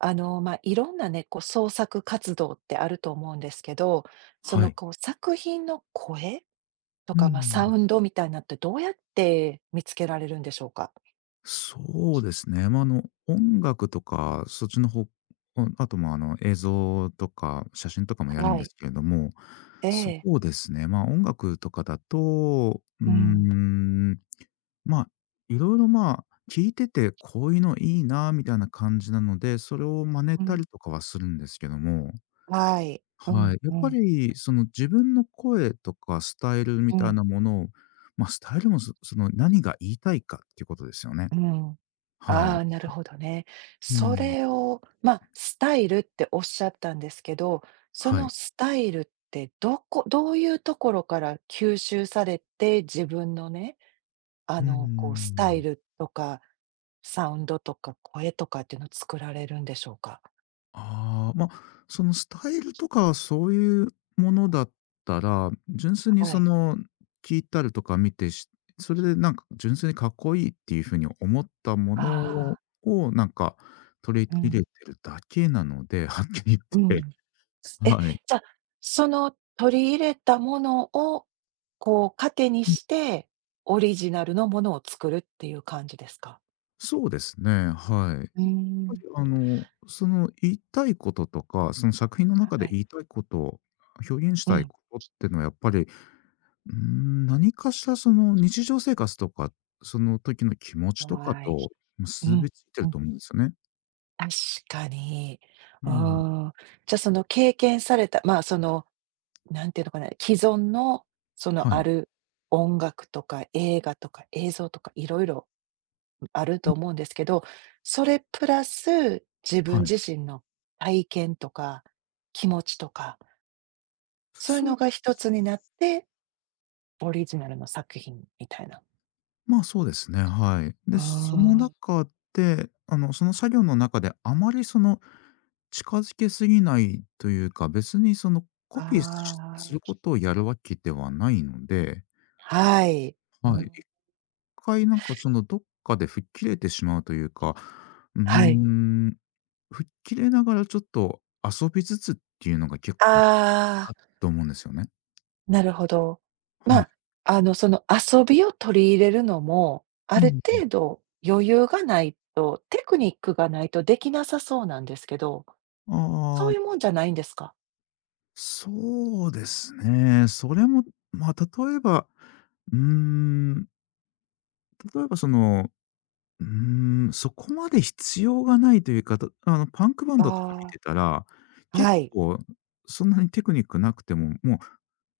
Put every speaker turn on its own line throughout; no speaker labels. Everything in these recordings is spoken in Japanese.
まあ、いろんなね、こう創作活動ってあると思うんですけど、そ
は
の
い。
こう作品の声と
う
か、まあ、サウ
ん。
ンドみたいなってどうやって見つけられるんでしょうか？
そうですね。まあ、音楽とか、そっちの方ああと、まあ、映像とか写真とかもやるん
は
で
い。
すけれども、
え
そ
え。
うですね、ま、あ音楽とかだと、
うん。
まあ、いろいろま、あ聞いてて、こういうのいいなみたいな感じなので、それを真似
う
た
ん。
りとかはするんですけども。
はい。う
は
ん、
い。やっ
う
ぱ
ん、
りその自分の声とかスタイルみ
う
たい
ん、
なものを、まあ、スタイルもその何が言いたいかっていうことですよね。
うん。
は
あ
い。
あ、なるほどね。
う
そ
ん。
れを、まあ、スタイルっておっしゃったんですけど、そ
は
の
い。
スタイルってどういうところから吸収されて、自分のね
うー
こうスタイ
ん。
ルとか、サウンドとか声とかっていうのを作られるんでしょうか？
ああ、まあ、そのスタイルとかそういうものだったら、純粋に
は
そ
い。
の聞いたりとか見て、それでなんか純粋にかっこいいっていう風に思ったもの
あ
を
あ、
をなんか取り
う
入れ
ん、
てるだけなので、はっきり
うん。
言って。
え、
はい。
じゃ、その取り入れたものを、こう糧にして、オリジナルのものを作るっていう感じですか？
そうですね、はい。やっ
うー
ぱり
ん、
その言いたいこととか、その作品の中
は
で
い。
言いたいこと、表現し
う
たい
ん、
ことってのはやっぱり、何かしらその日常生活とか、その時の気持ちとか
はい。
と
う
結
ん、
びついて
う
る
ん、
と思うんですよね。
確かに。
う
うー
ん。
ん。じゃ、その経験された、まあ、そのなんていうのかな、既存のその
は
あ
い。
る音楽とか映画とか映像とかいろいろあると思うんですけど、それプラス自分
はい。
自身の体験とか気持ちとか、そういうのが一つになって、オリジナルの作品みたいな。
ま、あそうですね、はい。で、
あ
その中で、その作業の中であまりその、近づけすぎないというか、別にその
あ、
コピーし
あ
する
あ。
ことをやるわけではないので、
はい。う
はい。1
ん。
回なんかそのどっかで吹っ切れてしまうというか、うー
はい。
ん、吹っ切れながらちょっと遊びつつっていうのが結構
あ
な
あ。
と思うんですよね。
なるほど。ま
は
あ、
い。
その遊びを取り入れるのも、あ
う
る
ん。
程度余裕がないと、テクニックがないとできなさそうなんですけど、そ
あ
ういう
あ、
もんじゃないんですか？
そうですね。それも、ま、あ例えば、うーん、例えばその、うーそこまで必要がないというか、パンクバンドとか見
あ
てたら、
あ、
結
はい。
構そんなにテクニックなくても、もう、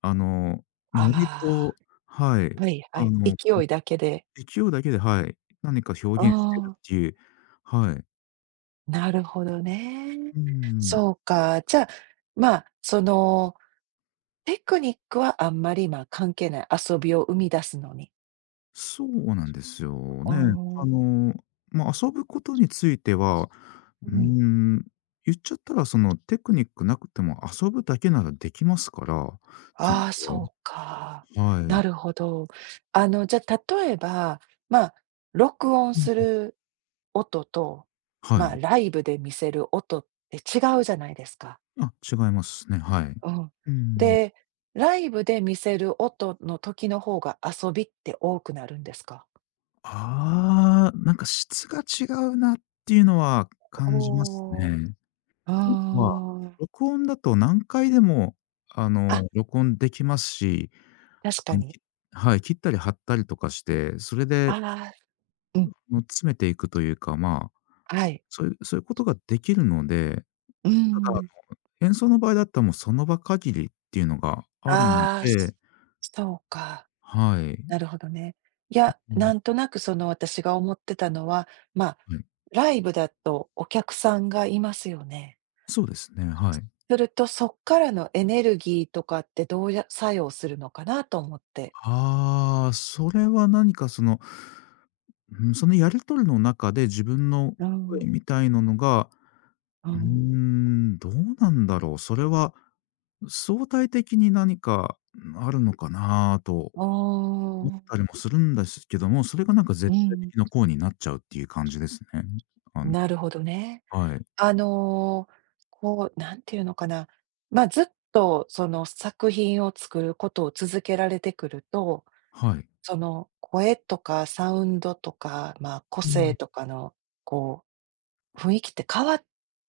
あの、ノリ
あ
と、はい、
あ、はいは
あ
い。
の、
勢いだけで。
勢いだけで、はい、何か
う
表現してる
ん、
っていう。はい。
なるほどね。
うーん。
そうか、じゃあ、まあ、その、テクニックはあんまり、ま、あ関係ない、遊びを生み出すのに。
そうなんですよ
ああ、
ね。あ
う
の、まあ、遊ぶことについては、うー
ん。
ん、言っちゃったらそのテクニックなくても遊ぶだけならできますからっていう
ああ、
の
そうか。
で。は
な
い。
るほど。じゃあ、例えば、まあ、録音
う
す
ん、
る音と、
は
まあ、
い。
ライブで見せる音って違うじゃないですか。
あ、違いますね、はい。
うん。
うん。
で、ライブで見せる音の時の方が遊びって多くなるんですか？
ああ、なんか質が違うなっていうのは感じます
おー
ね。
うー
まあ、
ん。
録音だと何回でも、
あ、
録音できますし、
確
あ
か
の、
に。
きはい、切ったり貼ったりとかして、それ
あ
で
あ、うん、
の詰めていくというか、まあ、
はい。
そういうことができるので、
うー
ただ
ん。
演奏の場合だったらもうその場限りっていうのがあるの
ああ、そ
で、
そうか。
はい。
なるほどね。いや、
うん、
なんとなくその私が思ってたのは、まあ、
はい。
ライブだとお客さんがいますよね。
そうですね、はい。
するとそっからのエネルギーとかってどうや作用するのかなと思って。
ああ、それは何かその、うん、そのやり取りの中で自分の
う
声
ん、
みたいなのが、
うん。
どうなんだろう。それは相対的に何かあるのかなと
あ
思っ
あ、
たりもするんですけども、それがなんか
う
絶対
ん、
的な項になっちゃうっていう感じですね。あん
なるほどね。
はい。
あの、こう、なんていうのかな、まあ、ずっとその作品を作ることを続けられてくると
はい。
その、声とかサウンドとか、まあ、個
う
性
ん。
とかの、こう、雰囲気って変わっ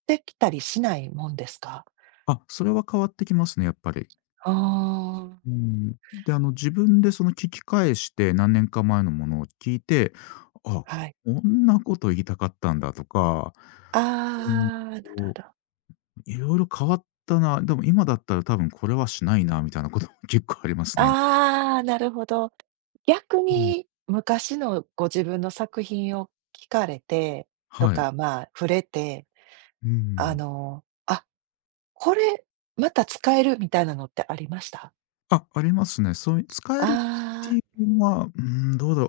てきたりしないもんですか？
あ、それは変わってきますね、やっぱり。
ああ、
うん。で、自分でその聞き返して、何年か前のものを聞いて、あ、
は
こ
い。
んなこと言いたかったんだとか、
あ
うー
あ、なるほど。
いろ色変わったな、でも今だったら多分これはしないなみたいなことも結構ありますね。
ああ、なるほど。逆
うん。
に昔のご自分の作品を聞かれてと
はい。
か、まあ、触れて、
うん。
あ、これまた使えるみたいなのってありました？
あ、ありますね。そういう使えるって
あ
いうのは、どうだろう。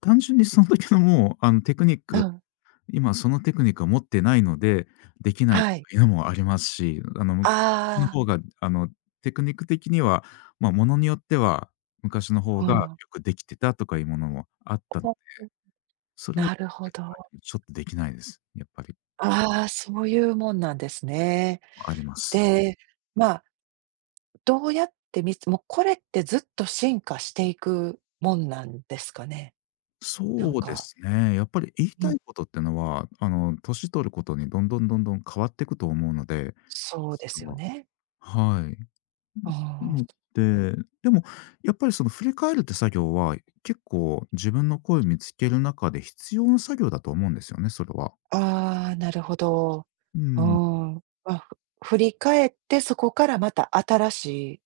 単純にその時のもう、テクニッ
あー、
ク
うん、
今そのテクニックを持ってないので、できないっ
はい。
ていうのもありますし、昔の
あ
方が、テクニック的には、ま、ものによっては、昔の方
あ、う
がよ
ん。
くできてたとかいうものもあった。それを
なるほど。
ちょっとできないです。やっぱり
ああ、そういうもんなんですね。
あります。
で、まあ、どうやってもうこれってずっと進化していくもんなんですかね？なん
そうで
か
すね。やっぱり言い
う
た
ん、
いことってのは、年取ることにどんどんどんどん変わってくと思うので
そう
そ
です
れ
よ
は。
ね。
はい。
うー
なの
ん。
で、でもやっぱりその振り返るって作業は、結構自分の声を見つける中で必要な作業だと思うんですよね、それは。
ああ、なるほど。
う
う
ん。
ん。まあ、振り返ってそこからまた新しい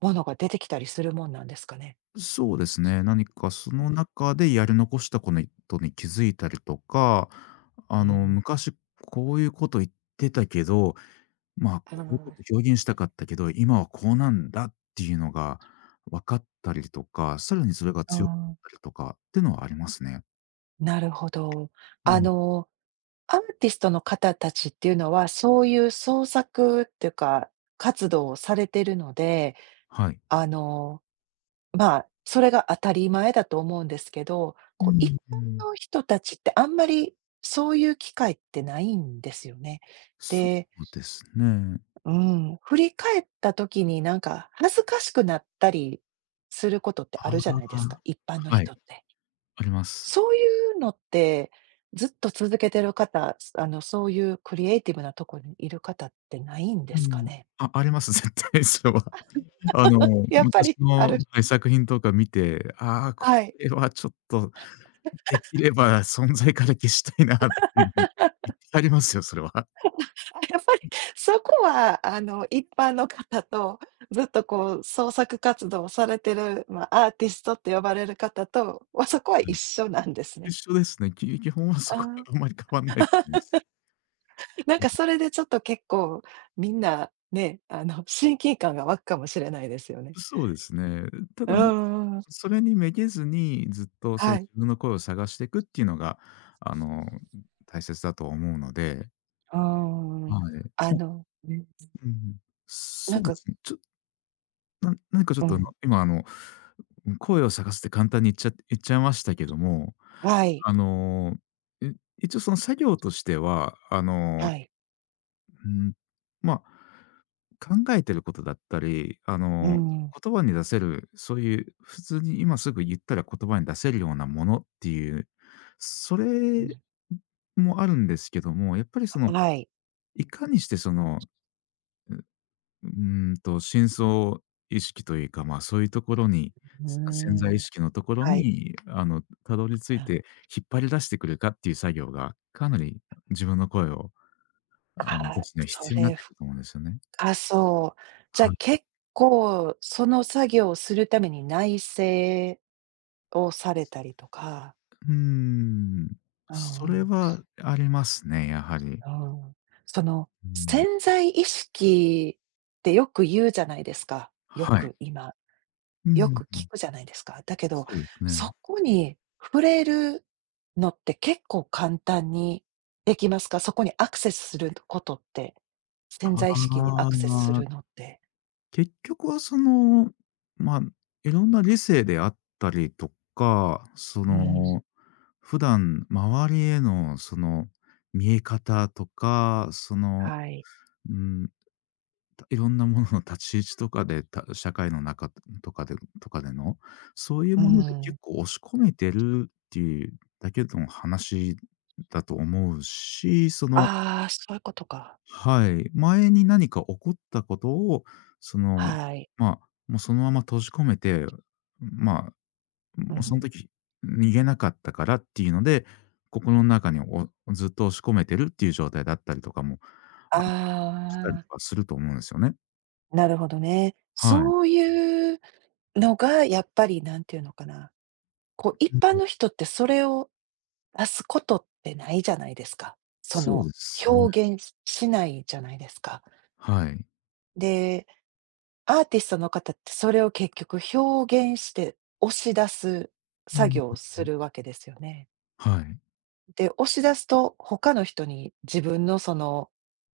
ものが出てきたりするもんなんですかね？
そうですね、何かそ
う
の
ん、
中でやり残したことに気づいたりとか、
うん。
昔こういうこと言ってたけど、まあ、
あ
こういうこと
あ。
表現したかったけど、今はこうなんだっていうのが分かったりとか、さらにそれが
あ
強くなっ
ー
たりとかっていうのはありますね。
なるほど。
う
あ
ん。
のアーティストの方たちっていうのは、そういう創作っていうか、活動をされてるので、
はい。
あの、まあ、それが当たり前だと思うんですけど、
う
こう、一般
ん、うん。
の人たちってあんまりそういう機会ってないんですよね。
そ
で、
うですね。
うん、振り返った時になんか恥ずかしくなったりすることって
あ
あるじゃないですか、
あ、
一般の
はい、
人って。
あります。
そういうのって、ずっと続けてる方、すあの、そういうクリエイティブなとこにいる方ってないんで
う
すか
ん。
ね？
あ、あります、絶対それは。あの、
やっぱ
昔
りあ
の、
る
はい、作品とか見て、ああ、こ
はい。
れはちょっと、できれば存在から消したいなっていうの、いっぱいありますよ、それは。
あ、やっぱりそこは、一般の方と、ずっとこう創作活動をされてる、ま、アーティストって呼ばれる方とは、そこは
う
一
ん。
緒なんです
一
ね。
緒ですね。基本は そこは
ああ、
あんまり変わんないと思います。
なんかそれでちょっと結構みんなね、親近感が湧くかもしれないですよね。
そうですね。た
うん
だ
うんうん。
それにめげずに、ずっとそう
は
自
い。
分の声を探していくっていうのが、あの、大切だと思うので、
うーん。
はい。
あ
もう、
の、ん、
うん、
なん
そう
か
ですね。ちょな何かちょ
う
っと
ん、
今声を探すって簡単に言っちゃいましたけども、
はい、
あの、い一応その作業としては、
はい。
うん、まあ考えてることだったり、
うん、
言葉に出せる、そういう普通に今すぐ言ったら言葉に出せるようなものっていう、それ
う
もあるんですけども、やっぱりそ
ん、
の、
はい。
いかにしてその、うーんと深層意識というか、ま、そういうところに、
うー
せ潜在意
ん、
識のところ
はい。
に、たどり着いて引っ張り出してくるかっていう作業が、かなり自分の声を、出すには
そ
必要になっ
れ
てくると思うんですよね。
深そう。じ
は
ゃ、
い。
結構その作業をするために内省をされたりとか、
うーん。
う
それ
ん
はありますね、やはり。
うん、うん。その、
うん。
潜在意識ってよく言うじゃないですか、よ
はい。
く、今。
う
よ
ん、
く
う
聞
ん。
くじゃないですか。だけど、
そうですね。
そこに触れるのって結構簡単にできますか？そこにアクセスすることって、潜在意識に
あ
アクセスす
あ、
るのって。
結局はその、ま、いろんな理性であったりとか、そ
うん、
の、普段周りへのその見え方とか、その、
はい。
うーんいろんなものの立ち位置とかで、社会の中とかでとかでの、そういう
う
もので
ん。
結構押し込めてるっていうだけの話だと思うし、その、
ああ、そういうことか。
はい、前に何か起こったことを、その、
はい。
まあ、もうそのまま閉じ込めて、まあ、も
う
うその
ん。
時逃げなかったからっていうので、心の中にずっと押し込めてるっていう状態だったりとかも、あ、したりと
あ
か
あ、
すると思うんですよね。
なるほどね。
はい。
そういうのがやっぱりなんていうのかな、こう一般の人ってそれを出すことってないじゃないですか。そ
そう
の、
ですね。
表現しないじゃないですか。
はい。
で、アーティストの方ってそれを結局表現して押し出す
う
作
ん、
業をするわけですよね。
はい。
で、押し出すと他の人に自分のその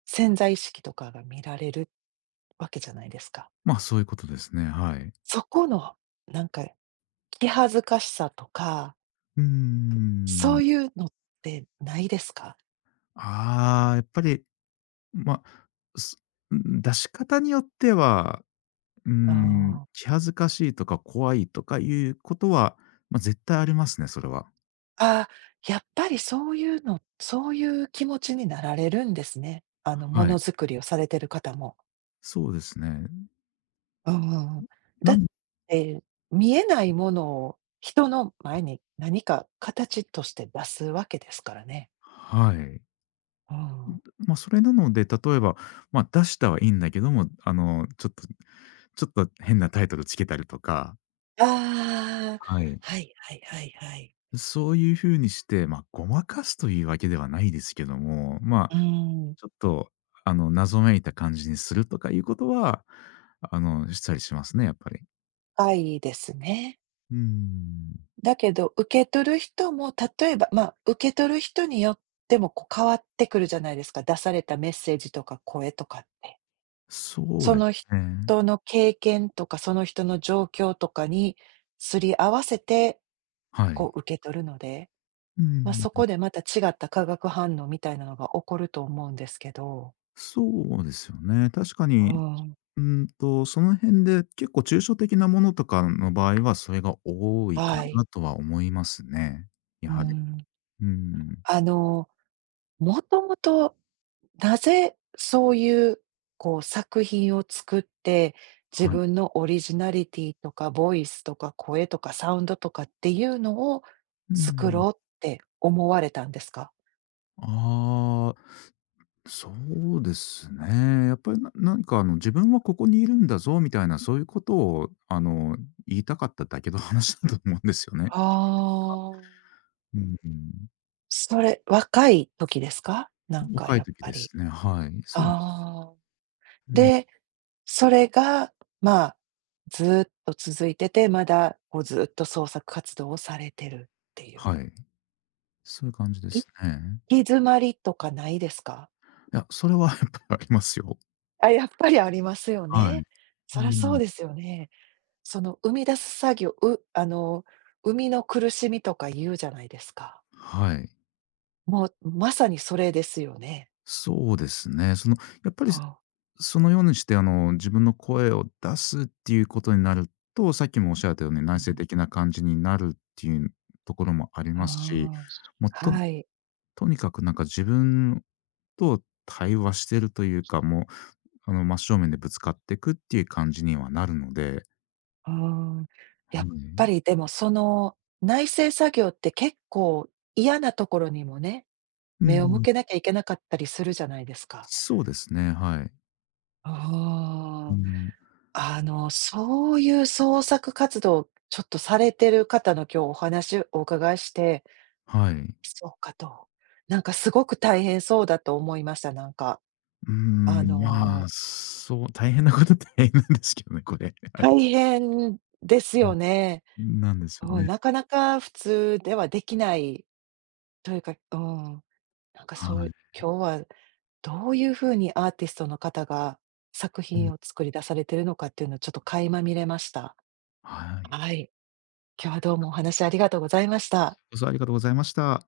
潜在意識とかが見られるわけじゃないですか。
まあ、そういうことですね、はい。
そこのなんか気恥ずかしさとか、
うー
そ
ん。
ういうのってないですか？
ああ、やっぱり、ま、す出し方によっては、
ああ
気恥ずかしいとか怖いとかいうことは、ま、絶対ありますね、それは。
あーやっぱりそういうのそういう気持ちになられるんですね。も
は
の
い。
づくりをされてる方も。
そうですね。
うんうんうん。
な
だっ
ん
て、見えないものを人の前に何か形として出すわけですからね。
はい。
うん。
ま、それなので、例えば、ま、出したはいいんだけども、ちょっと変なタイトルつけたりとか、
ああ、
はい。
はいはいはいはい。
そういうふうにして、まあ、ごまかすというわけではないですけども、ま
う
あ、
ん、
ちょっと、謎めいた感じにするとかいうことは、したりしますね、やっぱり。
深いですね。
うーん。
だけど、受け取る人も、例えば、まあ、受け取る人によっても、こう、変わってくるじゃないですか、出されたメッセージとか声とかって。
そう
そ
で
の
す
人
ね。
の経験とか、その人の状況とかにすり合わせて、
はい。
こう受け取るので、
う
ま、
ん。
そこでまた違った化学反応みたいなのが起こると思うんですけど。
そうですよね。確か
う
に、
ーん、
うーんと、その辺で結構抽象的なものとかの場合は、それが多い
は
か
い。
なとは思いますね。
う
や
ー
はり。
ん。
うーん。
あの、もともとなぜそういう、こう作品を作って、自
はい。
分のオリジナリティとか、ボイスとか声とかサウンドとかっていうのを
う
作
ん。
ろうって思われたんですか？
ああ。そうですね。やっぱり何か自分はここにいるんだぞみたいなそういうことを言いたかっただけの話だと思うんですよね。
ああ、
うん。
それ、若い時ですか？なんか
若
や
い
っ
時
ぱ
で
り。
すね。はい。そうです。
ああ。
うん。
で、それが、まあ、ずっと続いてて、まだこうずっと創作活動をされてるっていう。
はい。そういう感じで
行
すね。
き詰まりとかないですか？
いや、それはやっぱりありますよ。
あ、やっぱりありますよ
はい。
ね。
う
そらそう
ん。
ですよね。その生み出す作業、うあの、生みの苦しみとか言うじゃないですか。
はい。
もうまさにそれですよね。
そうですね。そのやっぱり
ああ、
そのようにして、自分の声を出すっていうことになると、さっきもおっしゃったように
う
内省
ん。
的な感じになるっていうところもありますし、
あ
もう
あ、
と
はい。
とにかくなんか自分と対話してるというか、もう、真正面でぶつかっていくっていう感じにはなるので、
ああ、や
は
っぱり
い。
でもその内製作業って結構嫌なところにもね、
う
目を向
ん、
けなきゃいけなかったりするじゃないですか。
そうですね、はい。う
あ
ん、
あ、そういう創作活動、ちょっとされてる方の今日お話お伺いして、
はい。
そうかと、なんかすごく大変そうだと思いました、なんか。
うー
あ
ん、まあ、
の、
そう、大変なことって大変なんですけどね、これ。はい。
大変です
う
よね。
ん、なんですよ
うん、
ね。
なかなか普通ではできないというか、うん、なんか
は
そう、
い。
今日はどういうふうにアーティストの方が作品を作り出されてるのかっていうのをちょっと垣間見れました。
はい。
はい。今日はどうもお話ありがとうございました。
ご視聴ありがとうございました。